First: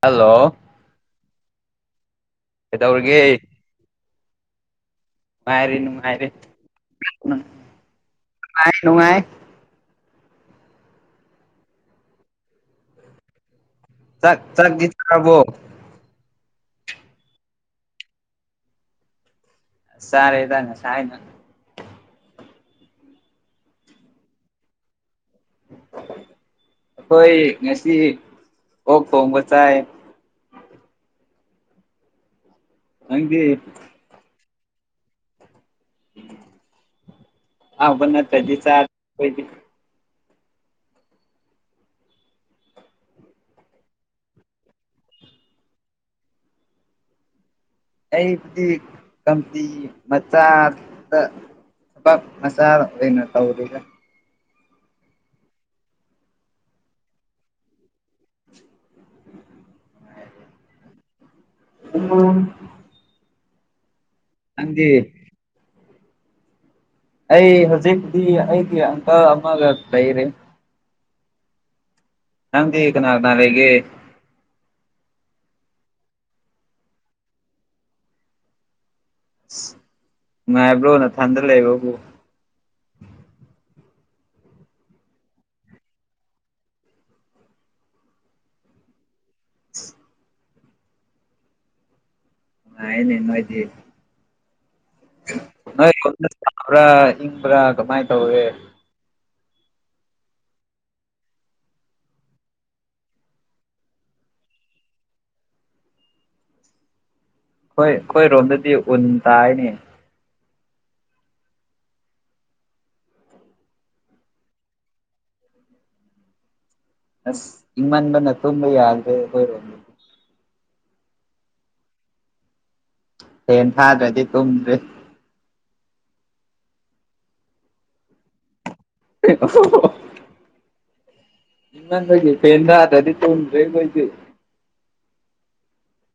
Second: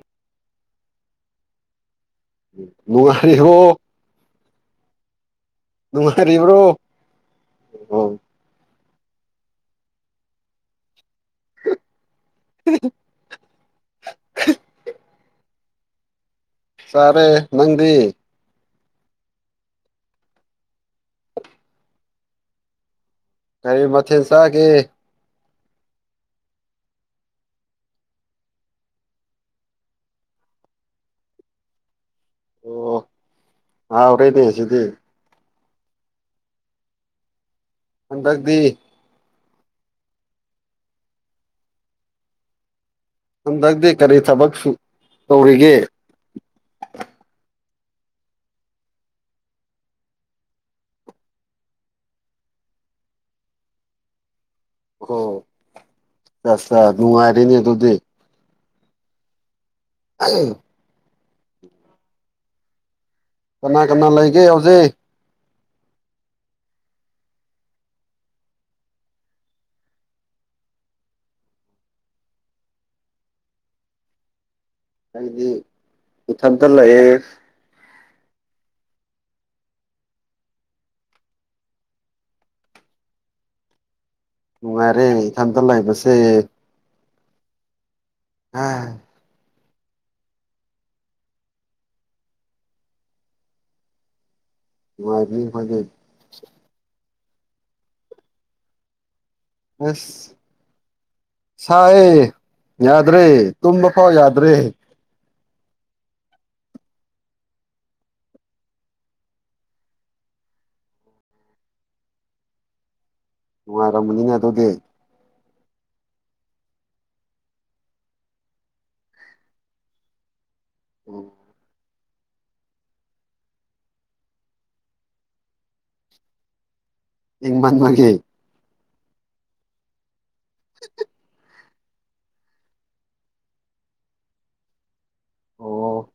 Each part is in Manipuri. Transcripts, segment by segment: ꯍꯜꯂꯣ ꯀꯩꯗꯧꯔꯤꯒꯦ ꯅꯨꯡꯉꯥꯏꯔꯤꯕꯣ? ꯅꯨꯡꯉꯥꯏꯔꯤ ꯅꯨꯡꯉꯥꯏꯔꯤ ꯅꯨꯡꯉꯥꯏꯔꯤꯕ꯭ꯔꯣ ꯑꯣ ꯅꯨꯡꯉꯥꯏ ꯅꯨꯡꯉꯥꯏ [unintelligible] ꯆꯥꯛ ꯆꯥꯗꯤ ꯆꯥꯔꯕꯣ? ꯆꯥꯔꯦ ꯅꯪꯗꯤ? ꯆꯥꯔꯦꯗ ꯉꯁꯥꯏꯅ [unintelligible] ꯀꯔꯤ ꯃꯊꯦꯟ ꯆꯥꯒꯦ? ꯑꯈꯣꯏ ꯉꯁꯤ ꯑꯣꯛ ꯊꯣꯡꯕ ꯆꯥꯏ꯫ ꯑꯣ ꯅꯪꯗꯤ ꯍꯥꯎꯔꯦꯅꯦ ꯁꯤꯗꯤ꯫ ꯑꯍꯥꯎꯕ ꯅꯠꯇꯗꯤ ꯆꯥ ꯍꯟꯗꯛꯇꯤ ꯈꯣꯏꯗꯤ꯫ ꯍꯟꯗꯛꯇꯤ ꯀꯔꯤ ꯊꯕꯛ ꯁꯨ ꯇꯧꯔꯤꯒꯦ? ꯑꯩꯕꯨꯗꯤ ꯀꯝꯄꯤ ꯃꯆꯥꯗ ꯃꯆꯥ ꯑꯣꯏꯅ ꯇꯧꯔꯤꯗ ꯑꯣ ꯆꯥ ꯁꯥ ꯅꯨꯡꯉꯥꯏꯔꯤꯅꯤ ꯑꯗꯣꯗꯤ꯫ [unintelligible] [unintelligible] ꯀꯅꯥ ꯀꯅꯥ ꯂꯩꯒꯦ ꯅꯪꯗꯤ ꯍꯧꯖꯤꯛ? ꯑꯩ ꯍꯧꯖꯤꯛꯇꯤ ꯑꯩꯒꯤ ꯑꯪꯀꯜ ꯑꯃꯒ ꯂꯩꯔꯤ꯫ ꯅꯪꯗꯤ ꯀꯅꯥ ꯀꯅꯤ ꯂꯩꯒꯦ? ꯑꯩꯗꯤ ꯏꯊꯟꯇ ꯂꯩꯌꯦ꯫ ꯉꯥꯏꯕ꯭ꯔꯣ ꯅ ꯊꯟꯗ ꯂꯩꯕꯕꯨ? ꯅꯨꯡꯉꯥꯏꯔꯦ ꯏꯊꯟꯇ ꯂꯩꯕꯁꯦ꯫ [unintelligible] [unintelligible] ꯐꯥꯏꯅꯦ ꯅꯣꯏꯗꯤ ꯅꯨꯡꯉꯥꯏꯔꯤ ꯑꯈꯣꯏꯗꯤ ꯕ꯭ꯔꯥ ꯏꯪꯕ꯭ꯔꯥ ꯀꯃꯥꯏꯅ ꯇꯧꯔꯒꯦ? ꯍꯁ ꯁꯥꯏꯌꯦ ꯌꯥꯗ꯭ꯔꯦ ꯇꯨꯝꯕ ꯐꯥꯎ ꯌꯥꯗ꯭ꯔꯦ꯫ ꯍꯣꯏ ꯑꯈꯣꯏꯔꯣꯝꯗꯗꯤ ꯎꯟ ꯇꯥꯏꯅꯦ ꯫ ꯅꯨꯡꯉꯥꯏꯔꯝꯕꯅꯤꯅ ꯑꯗꯨꯗꯤ ꯑꯁ ꯏꯪꯃꯟꯕꯅ ꯇꯨꯝꯕ ꯌꯥꯗ꯭ꯔꯦ ꯑꯩꯈꯣꯏꯔꯣꯝꯗꯤ꯫ [unintelligible] ꯍꯦꯟ ꯊꯥꯗ꯭ꯔꯗꯤ ꯇꯨꯝꯗ꯭ꯔꯦ꯫ ꯍꯪ ꯃꯟꯃꯒꯤ [unintelligible] [inaudible] [unintelligible] ꯑꯣ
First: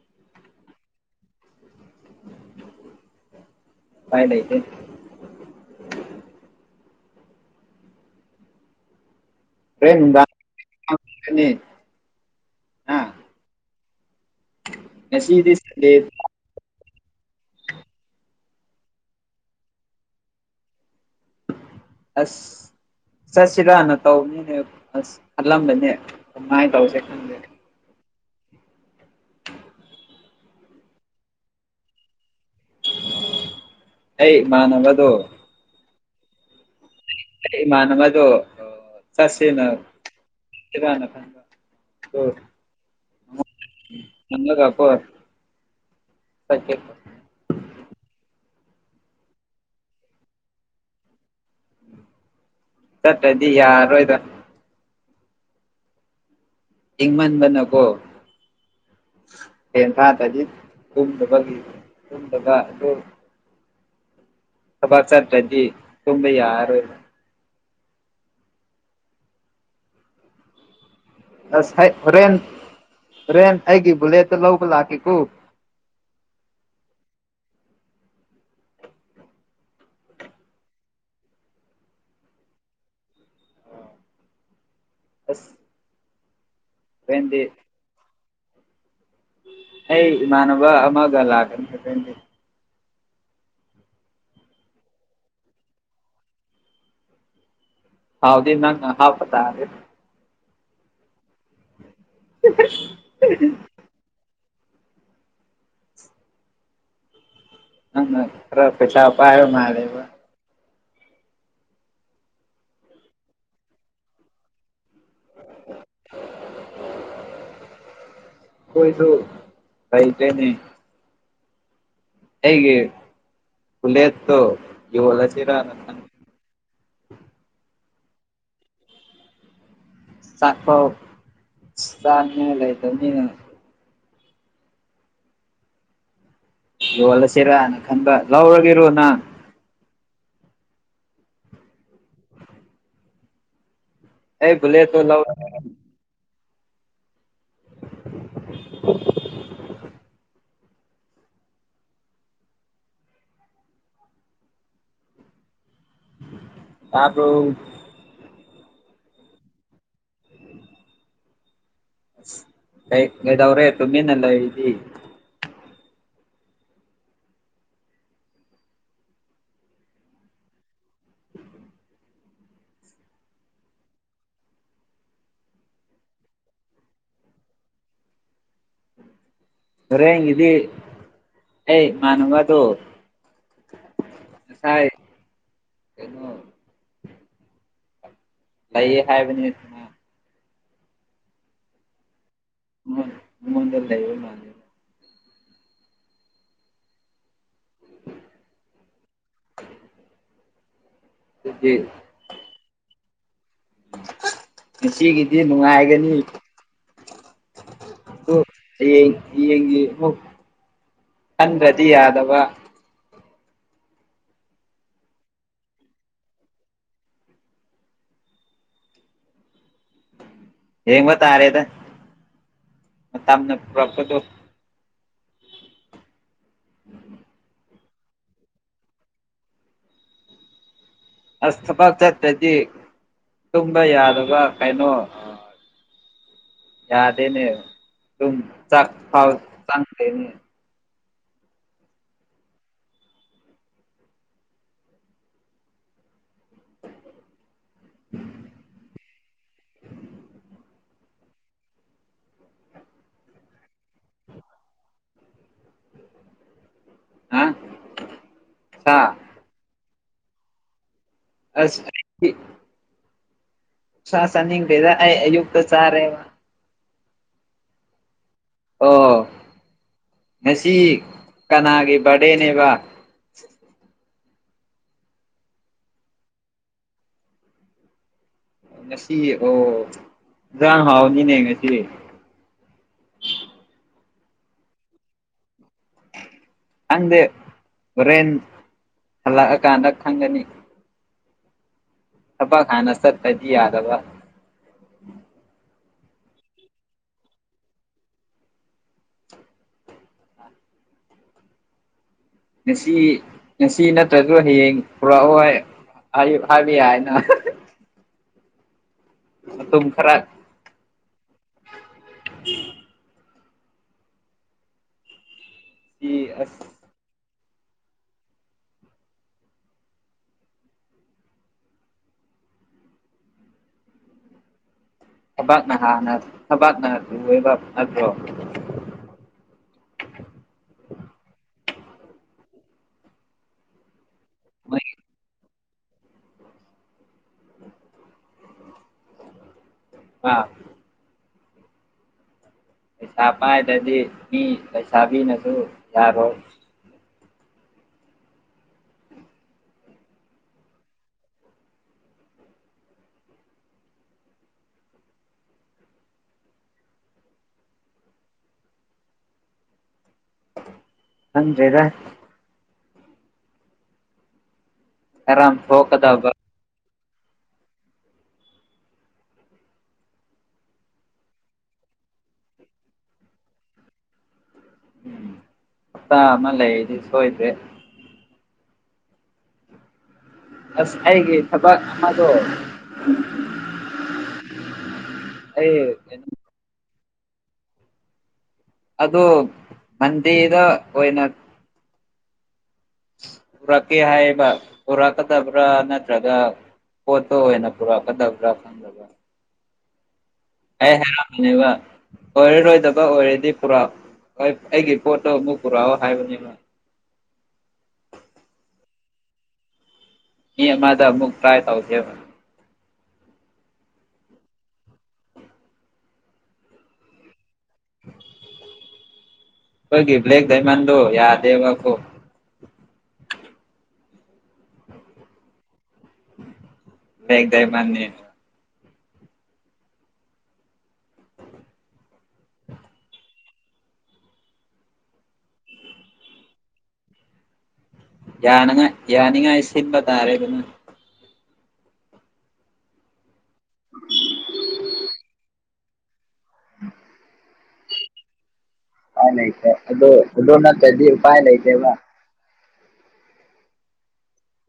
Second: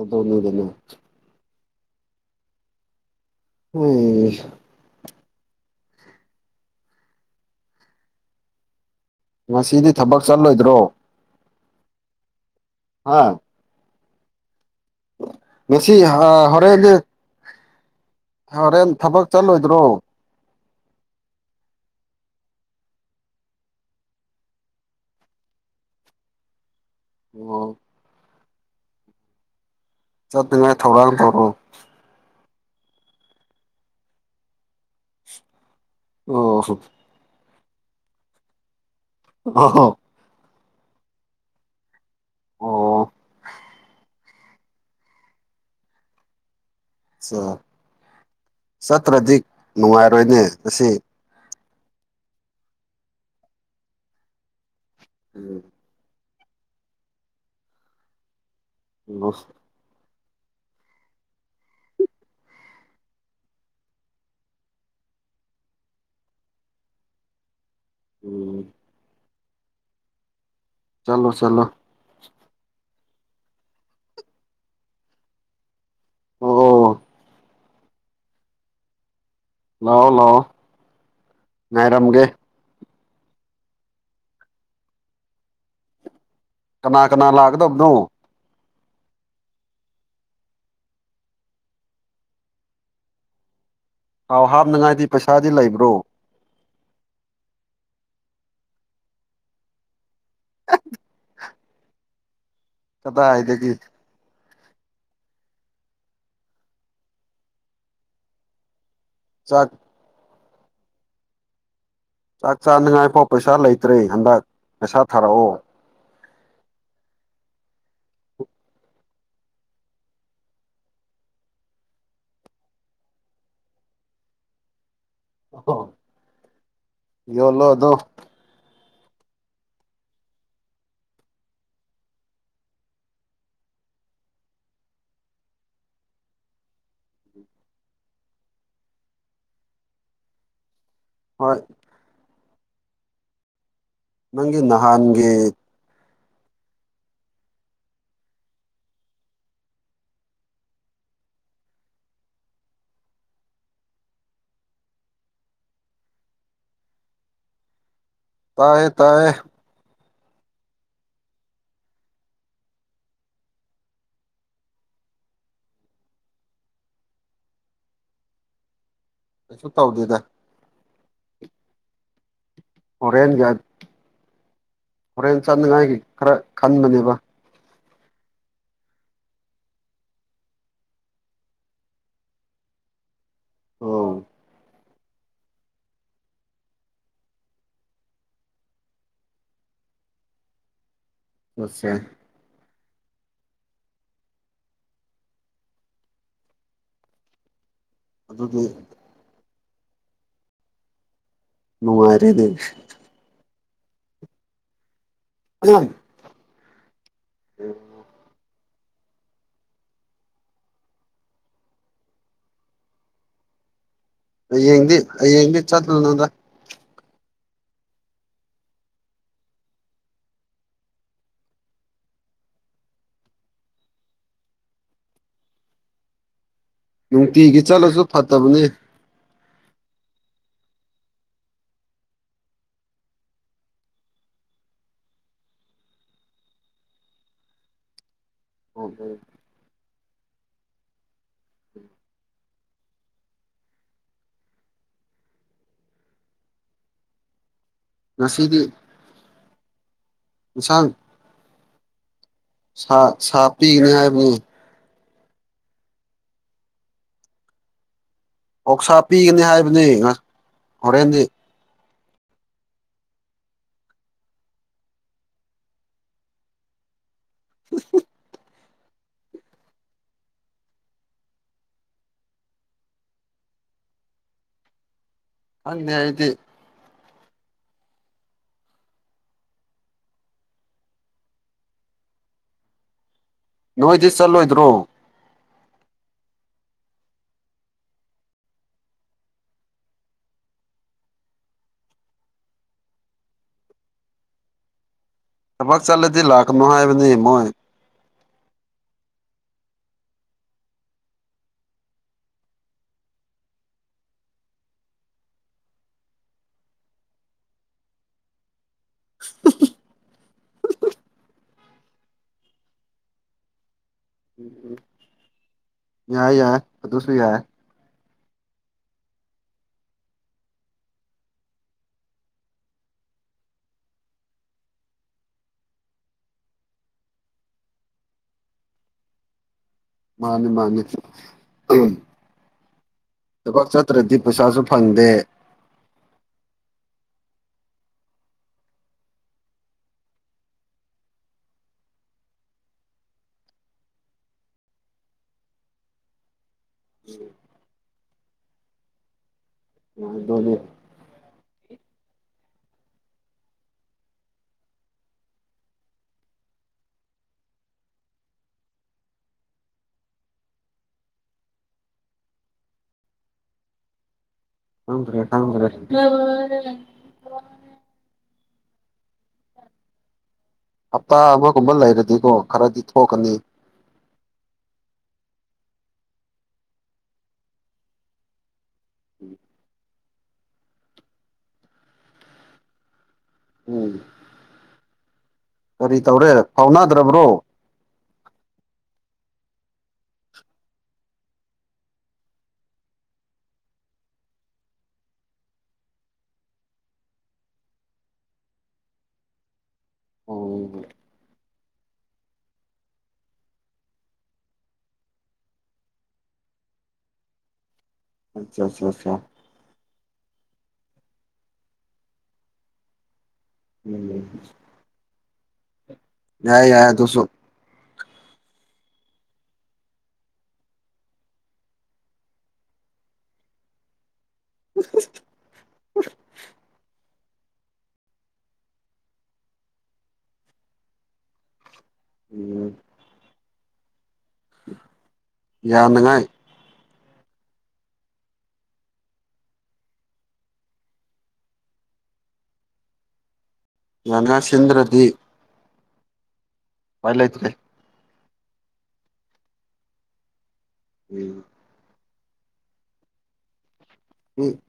ꯑꯗꯨꯅꯤꯗꯅ ꯎꯄꯥꯏ ꯂꯩꯇꯦ [unintelligible] ꯉꯁꯤꯗꯤ ꯊꯕꯛ ꯆꯠꯂꯣꯏꯗ꯭ꯔꯣ ꯆꯠꯀꯅꯤ ꯍꯥ ꯉꯁꯤꯗꯤ ꯁꯟꯗ‌ꯦ ꯑꯥ ꯍꯣꯔꯦꯟꯗꯤ ꯍꯣꯔꯦꯟ ꯊꯕꯛ ꯆꯠꯂꯣꯏꯗ꯭ꯔꯣ ꯑꯁ ꯆꯠꯁꯤꯔꯅ ꯇꯧꯕꯅꯤꯅꯦ ꯑꯁ ꯈꯜꯂꯝꯕꯅꯦ ꯑꯗꯨꯃꯥꯏꯅ ꯇꯧꯁꯦ ꯈꯪ ꯑꯣ ꯆꯠꯇꯨꯉꯥꯏ ꯊꯧꯔꯥꯡ ꯇꯧꯔꫭ ꯑꯩ ꯏꯃꯥꯟꯅꯕꯗꯣ ꯑꯣ ꯍꯣ ꯏꯃꯟꯅꯕꯗꫭ ꯆꯠꯁ‌ꯦꯅ ꯑꯣ [unintelligible] ꯑꯣ [unintelligible] ꯆꯥ ꯆꯠꯇ꯭ꯔꯗꯤ ꯅꯨꯡꯉꯥꯏꯔꯣꯏꯅꯦ ꯉꯁꯤ ꯆꯠꯇꯗꯤ ꯌꯥꯔꯣꯏꯗ ꯎꯝ ꯏꯪꯃꯟꯗꯅ ꯀꯣ [unintelligible] ꯐ‌ꯦꯟ ꯊꯥꯗꯗꯤ ꯀꯨꯝꯗꯕꯒꯤ ꯀꯨꯝꯗꯕ ꯑꯗꯨ ꯊꯕꯛ ꯆꯠꯇ‍꯭ꯔꯗꯤ ꯇꯨꯝꯕ ꯌꯥꯔꯔꫭꯏꯕ ꯎꯝ ꯆꯠꯂꯣ ꯆꯠꯂꯣ ꯑꯁ ꯍꫭꯔꯦꯟ ꯍ‌ꯣꯔꯦꯟ ꯑꯩꯒꯤ ꯕꯨꯂꯦꯠꯇ ꯂꯧꯕ ꯂꯥꯛꯀꯦꯀꯣ ꯑꯣ ꯑꯣ ꯂꯥꯛꯑꯣ ꯂꯥꯛꯑꯣ ꯉꯥꯏꯔꯝꯒꯦ ꯑꯁ ꯀꯅꯥ ꯀꯅꯥ ꯍꯣꯔꯦꯟꯗꯤ ꯂꯥꯛꯀꯗꯕꯅꯣ ꯑꯩ ꯏꯃꯥꯟꯅꯕ ꯑꯃꯒ ꯂꯥꯛꯀꯅꯤ [unintelligible] ꯊꯥꯎ ꯍꯥꯞꯅꯤꯉꯥꯏꯗꯤ ꯄꯩꯁꯥꯗꯤ ꯂꯩꯕ꯭ꯔꯣ ꯊꯥꯎꯗꯤ ꯅꯪꯅ ꯍꯥꯥꯞꯄ ꯇꯥꯔ‌ꯦ [unintelligible] ꯀꯗꯥꯏꯗꯒꯤ ꯅꯪꯅ ꯈꯔ ꯄꯩꯁꯥ ꯄꯥꯏꯕ ꯆꯥꯛ ꯃꯥꯜꯂ‌ꯦꯕ ꯆꯥꯛ ꯆꯥꯅꯤꯉꯥꯏꯐꯥꯎ ꯄꯩꯁꯥ ꯂꯩꯇ꯭ꯔꯦ ꯍꯟꯗꯛ ꯄꯩꯁꯥ ꯊꯥꯔꯛꯑꯣ [inaudible] ꯈ‌ꯣꯏꯁꯨ ꯂꯩꯇ‌ꯦꯅ‌ꯦ ꯑꯩꯒꯤ ꯕꯨꯂꯦꯠꯇꯣ ꯌꫭꯜꯂꯥꯁꯤꯔꯅ ꯌꯣꯜꯂꯣ ꯑꯗꫭ ꯆꯥꯛꯄꯧ ꯆꯥꯅꯤꯉꯥꯏ ꯂꯩꯇꯕꯅꯤꯅ ꯌꯣꯜꯂꯁꯤꯔꯅ ꯈꯟꯕ ꯂꯧꯔꯒꯦꯔꯣ ꯅ ꯍꯣꯏ ꯑꯩ ꯅꯪꯒꯤ ꯕꯨꯂ‌ꯦꯠꯇꫭ ꯂꯧ ꯅꯍꯥꯟꯒꯤ [inaudible] ꯇꯥꯗ꯭ꯔꯣ ꯇꯌꯦ ꯇꯥꯏ ꯀꯩ ꯀꯩꯗꯧꯔꯦ ꯇꯨꯃꯤꯟꯅꯥ ꯂꯩꯔꯤꯗꯤ ꯀꯩꯁꯨ ꯇꯧꯗꯦꯗ ꯍꯣꯔꯦꯟꯒꯠ ꯍꯣꯔꯦꯟ ꯆꯥꯅꯉꯥꯏꯒꯤ ꯈꯔ ꯈꯟꯕꯅꯦꯕ ꯍꯔꯦꯒꯤꯗꯤ ꯑꯩ ꯏꯃꯥꯟꯅꯕꯗꯣ ꯑꯣ ꯁꯥꯏ ꯀꯩꯅꯣ ꯂꯩꯌꯦ ꯍꯥꯏꯕꯅꯤ [unintelligible] [unintelligible] ꯃꯣꯟꯗ ꯂꯩꯕ ꯃꯥ ꯑꯗꯨꯗꯤ [inaudible] ꯑꯗꯨꯗꯤ ꯅꯨꯡꯉꯥꯏꯔꯦꯅꯦ ꯉꯁꯤꯒꯤꯗꯤ ꯅꯨꯡꯉꯥꯏꯒꯅꯤ ꯗꯨ ꯍꯥꯌꯦꯡ ꯌꯦꯡꯒꯤ ꯑꯥꯃꯨꯛ ꯈꯟꯗ꯭ꯔꯗꯤ ꯌꯥꯗꯕ ꯍꯌꯦꯡꯗꯤ ꯍꯌꯦꯡꯗꯤ ꯆꯠꯂꯨꯅꯣꯗ ꯌꯦꯡꯕ ꯇꯔꯦꯗ ꯃꯇꯝꯅ ꯄꯨꯔꯛꯄꯗꯣ ꯅꯨꯡꯇꯤꯒꯤ ꯆꯠꯂꯁꯨ ꯐꯠꯇꯕꯅꯤ ꯑꯁ ꯊꯕꯛ ꯆꯠꯇ꯭ꯔꯗꯤ ꯇꯨꯝꯕ ꯌꯥꯗꯕ ꯀꯩꯅꯣ ꯑꯥ ꯌꯥꯗꯦꯅꯦ ꯗꯨꯝ ꯆꯥꯛ ꯐꯥꯎ ꯆꯪꯗꯦꯅꯦ ꯉꯁꯤꯗꯤ ꯏꯟꯁꯥꯡ ꯁꯥ ꯁꯥꯞꯄꯤꯒꯅꯤ ꯍꯥꯏꯕꯅꯤ ꯍꯥ ꯁꯥ ꯑꯣꯁꯥ ꯄꯤꯒꯅꯤ ꯍꯥꯏꯕꯅꯤ ꯉ ꯍꯣꯔꯦꯟꯗꯤ ꯑꯁ ꯑꯔꯤꯛꯄꯤ ꯁꯥ ꯆꯥꯅꯤꯡꯗꯦꯗꯥ ꯍꯥꯏ ꯌꯨꯛꯇ ꯆꯥꯔꯦꯕ [inaudible] ꯑꯣ ꯉꯁꯤ ꯀꯅꯥꯒꯤ ꯕꯥꯔꯗꯦꯅꯦꯕ ꯈꯟꯗꯦ ꯑꯩꯗꯤ ꯉꯁꯤꯒꯤ ꯑꯣ ꯖꯥꯔꯡ ꯍꯥꯎꯅꯤꯅꯦ ꯉꯁꯤ ꯅꯣꯏꯗꯤ ꯆꯠꯂꯣꯏꯗ꯭ꯔꯣ ꯈꯪꯗꯦ ꯍꯣꯔꯦꯟ ꯍꯜꯂꯛꯑꯀꯥꯟꯗ ꯈꯪꯒꯅꯤ ꯊꯕꯛ ꯍꯟꯅ ꯆꯠꯇꯗꯤ ꯌꯥꯗꯕ ꯊꯕꯛ ꯆꯠꯂꯗꯤ ꯂꯥꯛꯀꯅꯨ ꯍꯥꯏꯕꯅꯤ ꯃꯣꯏ ꯉꯁꯤ ꯉꯁꯤ ꯅꯠꯇ꯭ꯔꯁꯨ ꯍꯌꯦꯡ ꯄꯨꯔꯛꯑꯣꯏ ꯑꯌꯨꯛ ꯍꯥꯏꯕ ꯌꯥꯏꯅ ꯑꯗꯨꯝ ꯈꯔ ꯁꯤ ꯌꯥꯏ ꯌꯥꯏ ꯑꯁ ꯑꯗꯨꯁꯨ ꯌꯥꯏ ꯊꯕꯥꯛꯅ ꯍꯥꯟꯅ ꯊꯕꯥꯛꯅ ꯂꯨꯑꯦꯕ ꯅꯠꯇ꯭ꯔꯣ ꯃꯥꯅꯦ ꯃꯥꯅꯤ ꯎ ꯇꯕꯛ ꯆꯠꯇ꯭ꯔꯦ ꯄꯩꯁꯥꯁꯨ ꯃꯣꯏ ꯐꯪꯗꯦ ꯎꯝ ꯑꯥ ꯄꯩꯁꯥ ꯄꯥꯏꯗ꯭ꯔꯗꯤ ꯃꯤ ꯂꯩꯩꯁꯥꯕꯤꯅꯁꯨ ꯌꯥꯔꯣꯏ [inaudible] ꯌꯥꯍꯟꯗꯣꯅꯦ ꯈꯪꯗꯔꯦꯗ ꯊꯗ꯭ꯔꯦ ꯀꯔꯝ ꯇꯥꯡꯗ꯭ꯔꯦ ꯊꯣꯛꯀꯗꯕ ꯍꯞꯇꯥ ꯑꯃꯒꯨꯝꯕ ꯂꯩꯔꯗꯤꯀꯣ ꯈꯔꯗꯤ ꯊꯣꯛꯀꯅꯤ ꯍꯞꯇꯥ ꯑꯃ ꯂꯩꯔꯗꯤ ꯁꯣꯏꯗꯦ ꯎꯝ ꯑꯁ ꯑꯩꯒꯤ ꯊꯕꯛ ꯑꯃꯗꯣ ꯎꯝ ꯑꯩ ꯀꯔꯤ ꯇꯧꯔꯦ ꯐꯥꯎꯅꯗ꯭ꯔꯕ꯭ꯔꯣ ꯑꯗꯨ ꯃꯟꯗꯦꯗ ꯑꯣꯏꯅ ꯄꯨꯔꯛꯀꯦ ꯍꯥꯏꯌꯦꯕ ꯄꯨꯔꯛꯀꯗꯕ꯭ꯔꯥ ꯅꯠꯇ꯭ꯔꯒ ꯄꯣꯠꯇꯣ ꯑꯣꯏꯅ ꯄꯨꯔꯥꯛꯀꯗꯕꯔ ꯈꯪꯗꯕ ꯑꯣ ꯑꯦ ꯍ ꯀꯤꯕ ꯑꯣꯏꯔꯔꯣꯏꯗꯕ ꯑꯣꯏꯔꯗꯤ ꯄꯨꯔꯛꯑꯣ ꯑꯩꯒꯤ ꯄꯣꯠꯇꯣ ꯑꯃꯨꯛ ꯄꯨꯔꯛꯑꯣ ꯍꯥꯏꯕꯅꯤꯅ ꯑꯆꯥ ꯑꯆꯥ ꯑꯆꯥ ꯃꯤ ꯑꯃꯥꯗ ꯑꯃꯨꯛ ꯇꯔꯥꯏ ꯇꯧꯁꯦ ꯎ ꯌꯥꯏ ꯌꯥꯏ ꯑꯗꯨꯁꯨ ꯅꯣꯏꯒꯤ ꯕꯂꯦꯛꯗꯥꯏꯃꯥꯟꯗꯣ ꯌꯥꯗꯦꯕꯈꯣ [unintelligible] ꯕꯂꯦꯛꯗꯥꯏꯃꯥꯟꯅꯦ ꯎꯝ ꯌꯥꯅꯉꯥꯏ ꯌꯥꯅꯉꯥꯏ ꯌꯥꯅꯤꯡꯉꯥꯏ ꯁꯤꯟꯕ ꯇꯥꯔꯦꯗꯅ ꯌꯥꯅꯉꯥꯏ ꯁꯤꯟꯗ꯭ꯔꯗꯤ ꯄꯥꯏꯂꯩꯇꯔꯦ ꯄꯥꯏ ꯂꯩꯇꯦ ꯑꯗꯣ ꯑꯗꯣꯅꯠꯇꯗꯤ ꯎꯝ ꯄꯥꯏ ꯂꯩꯇꯦꯕ ꯎꯝ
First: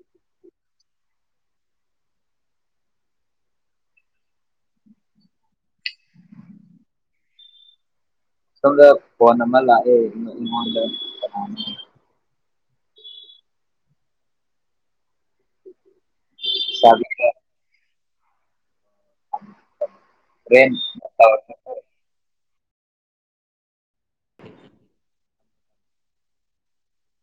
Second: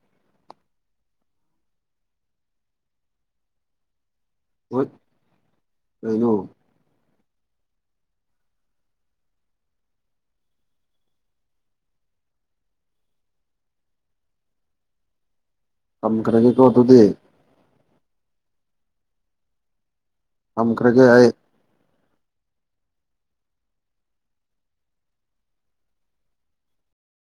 ꯕꯨꯠ ꯀꯩꯅꯣ ꯁꯣꯝꯗ ꯐꯣꯟ ꯑꯃ ꯂꯥꯛꯑꯦ ꯑꯩꯉꯣꯟꯗ [unintelligible] ꯊꯝꯈ꯭ꯔꯒꯦꯀꯣ ꯑꯗꯨꯗꯤ ꯂꯩꯁꯥꯕꯤꯅ ꯍꯣꯔꯦꯟ ꯊꯝꯈ꯭ꯔꯒꯦꯑꯩ ꯇꯧꯔꯛꯀꯦꯀꯣ [unintelligible]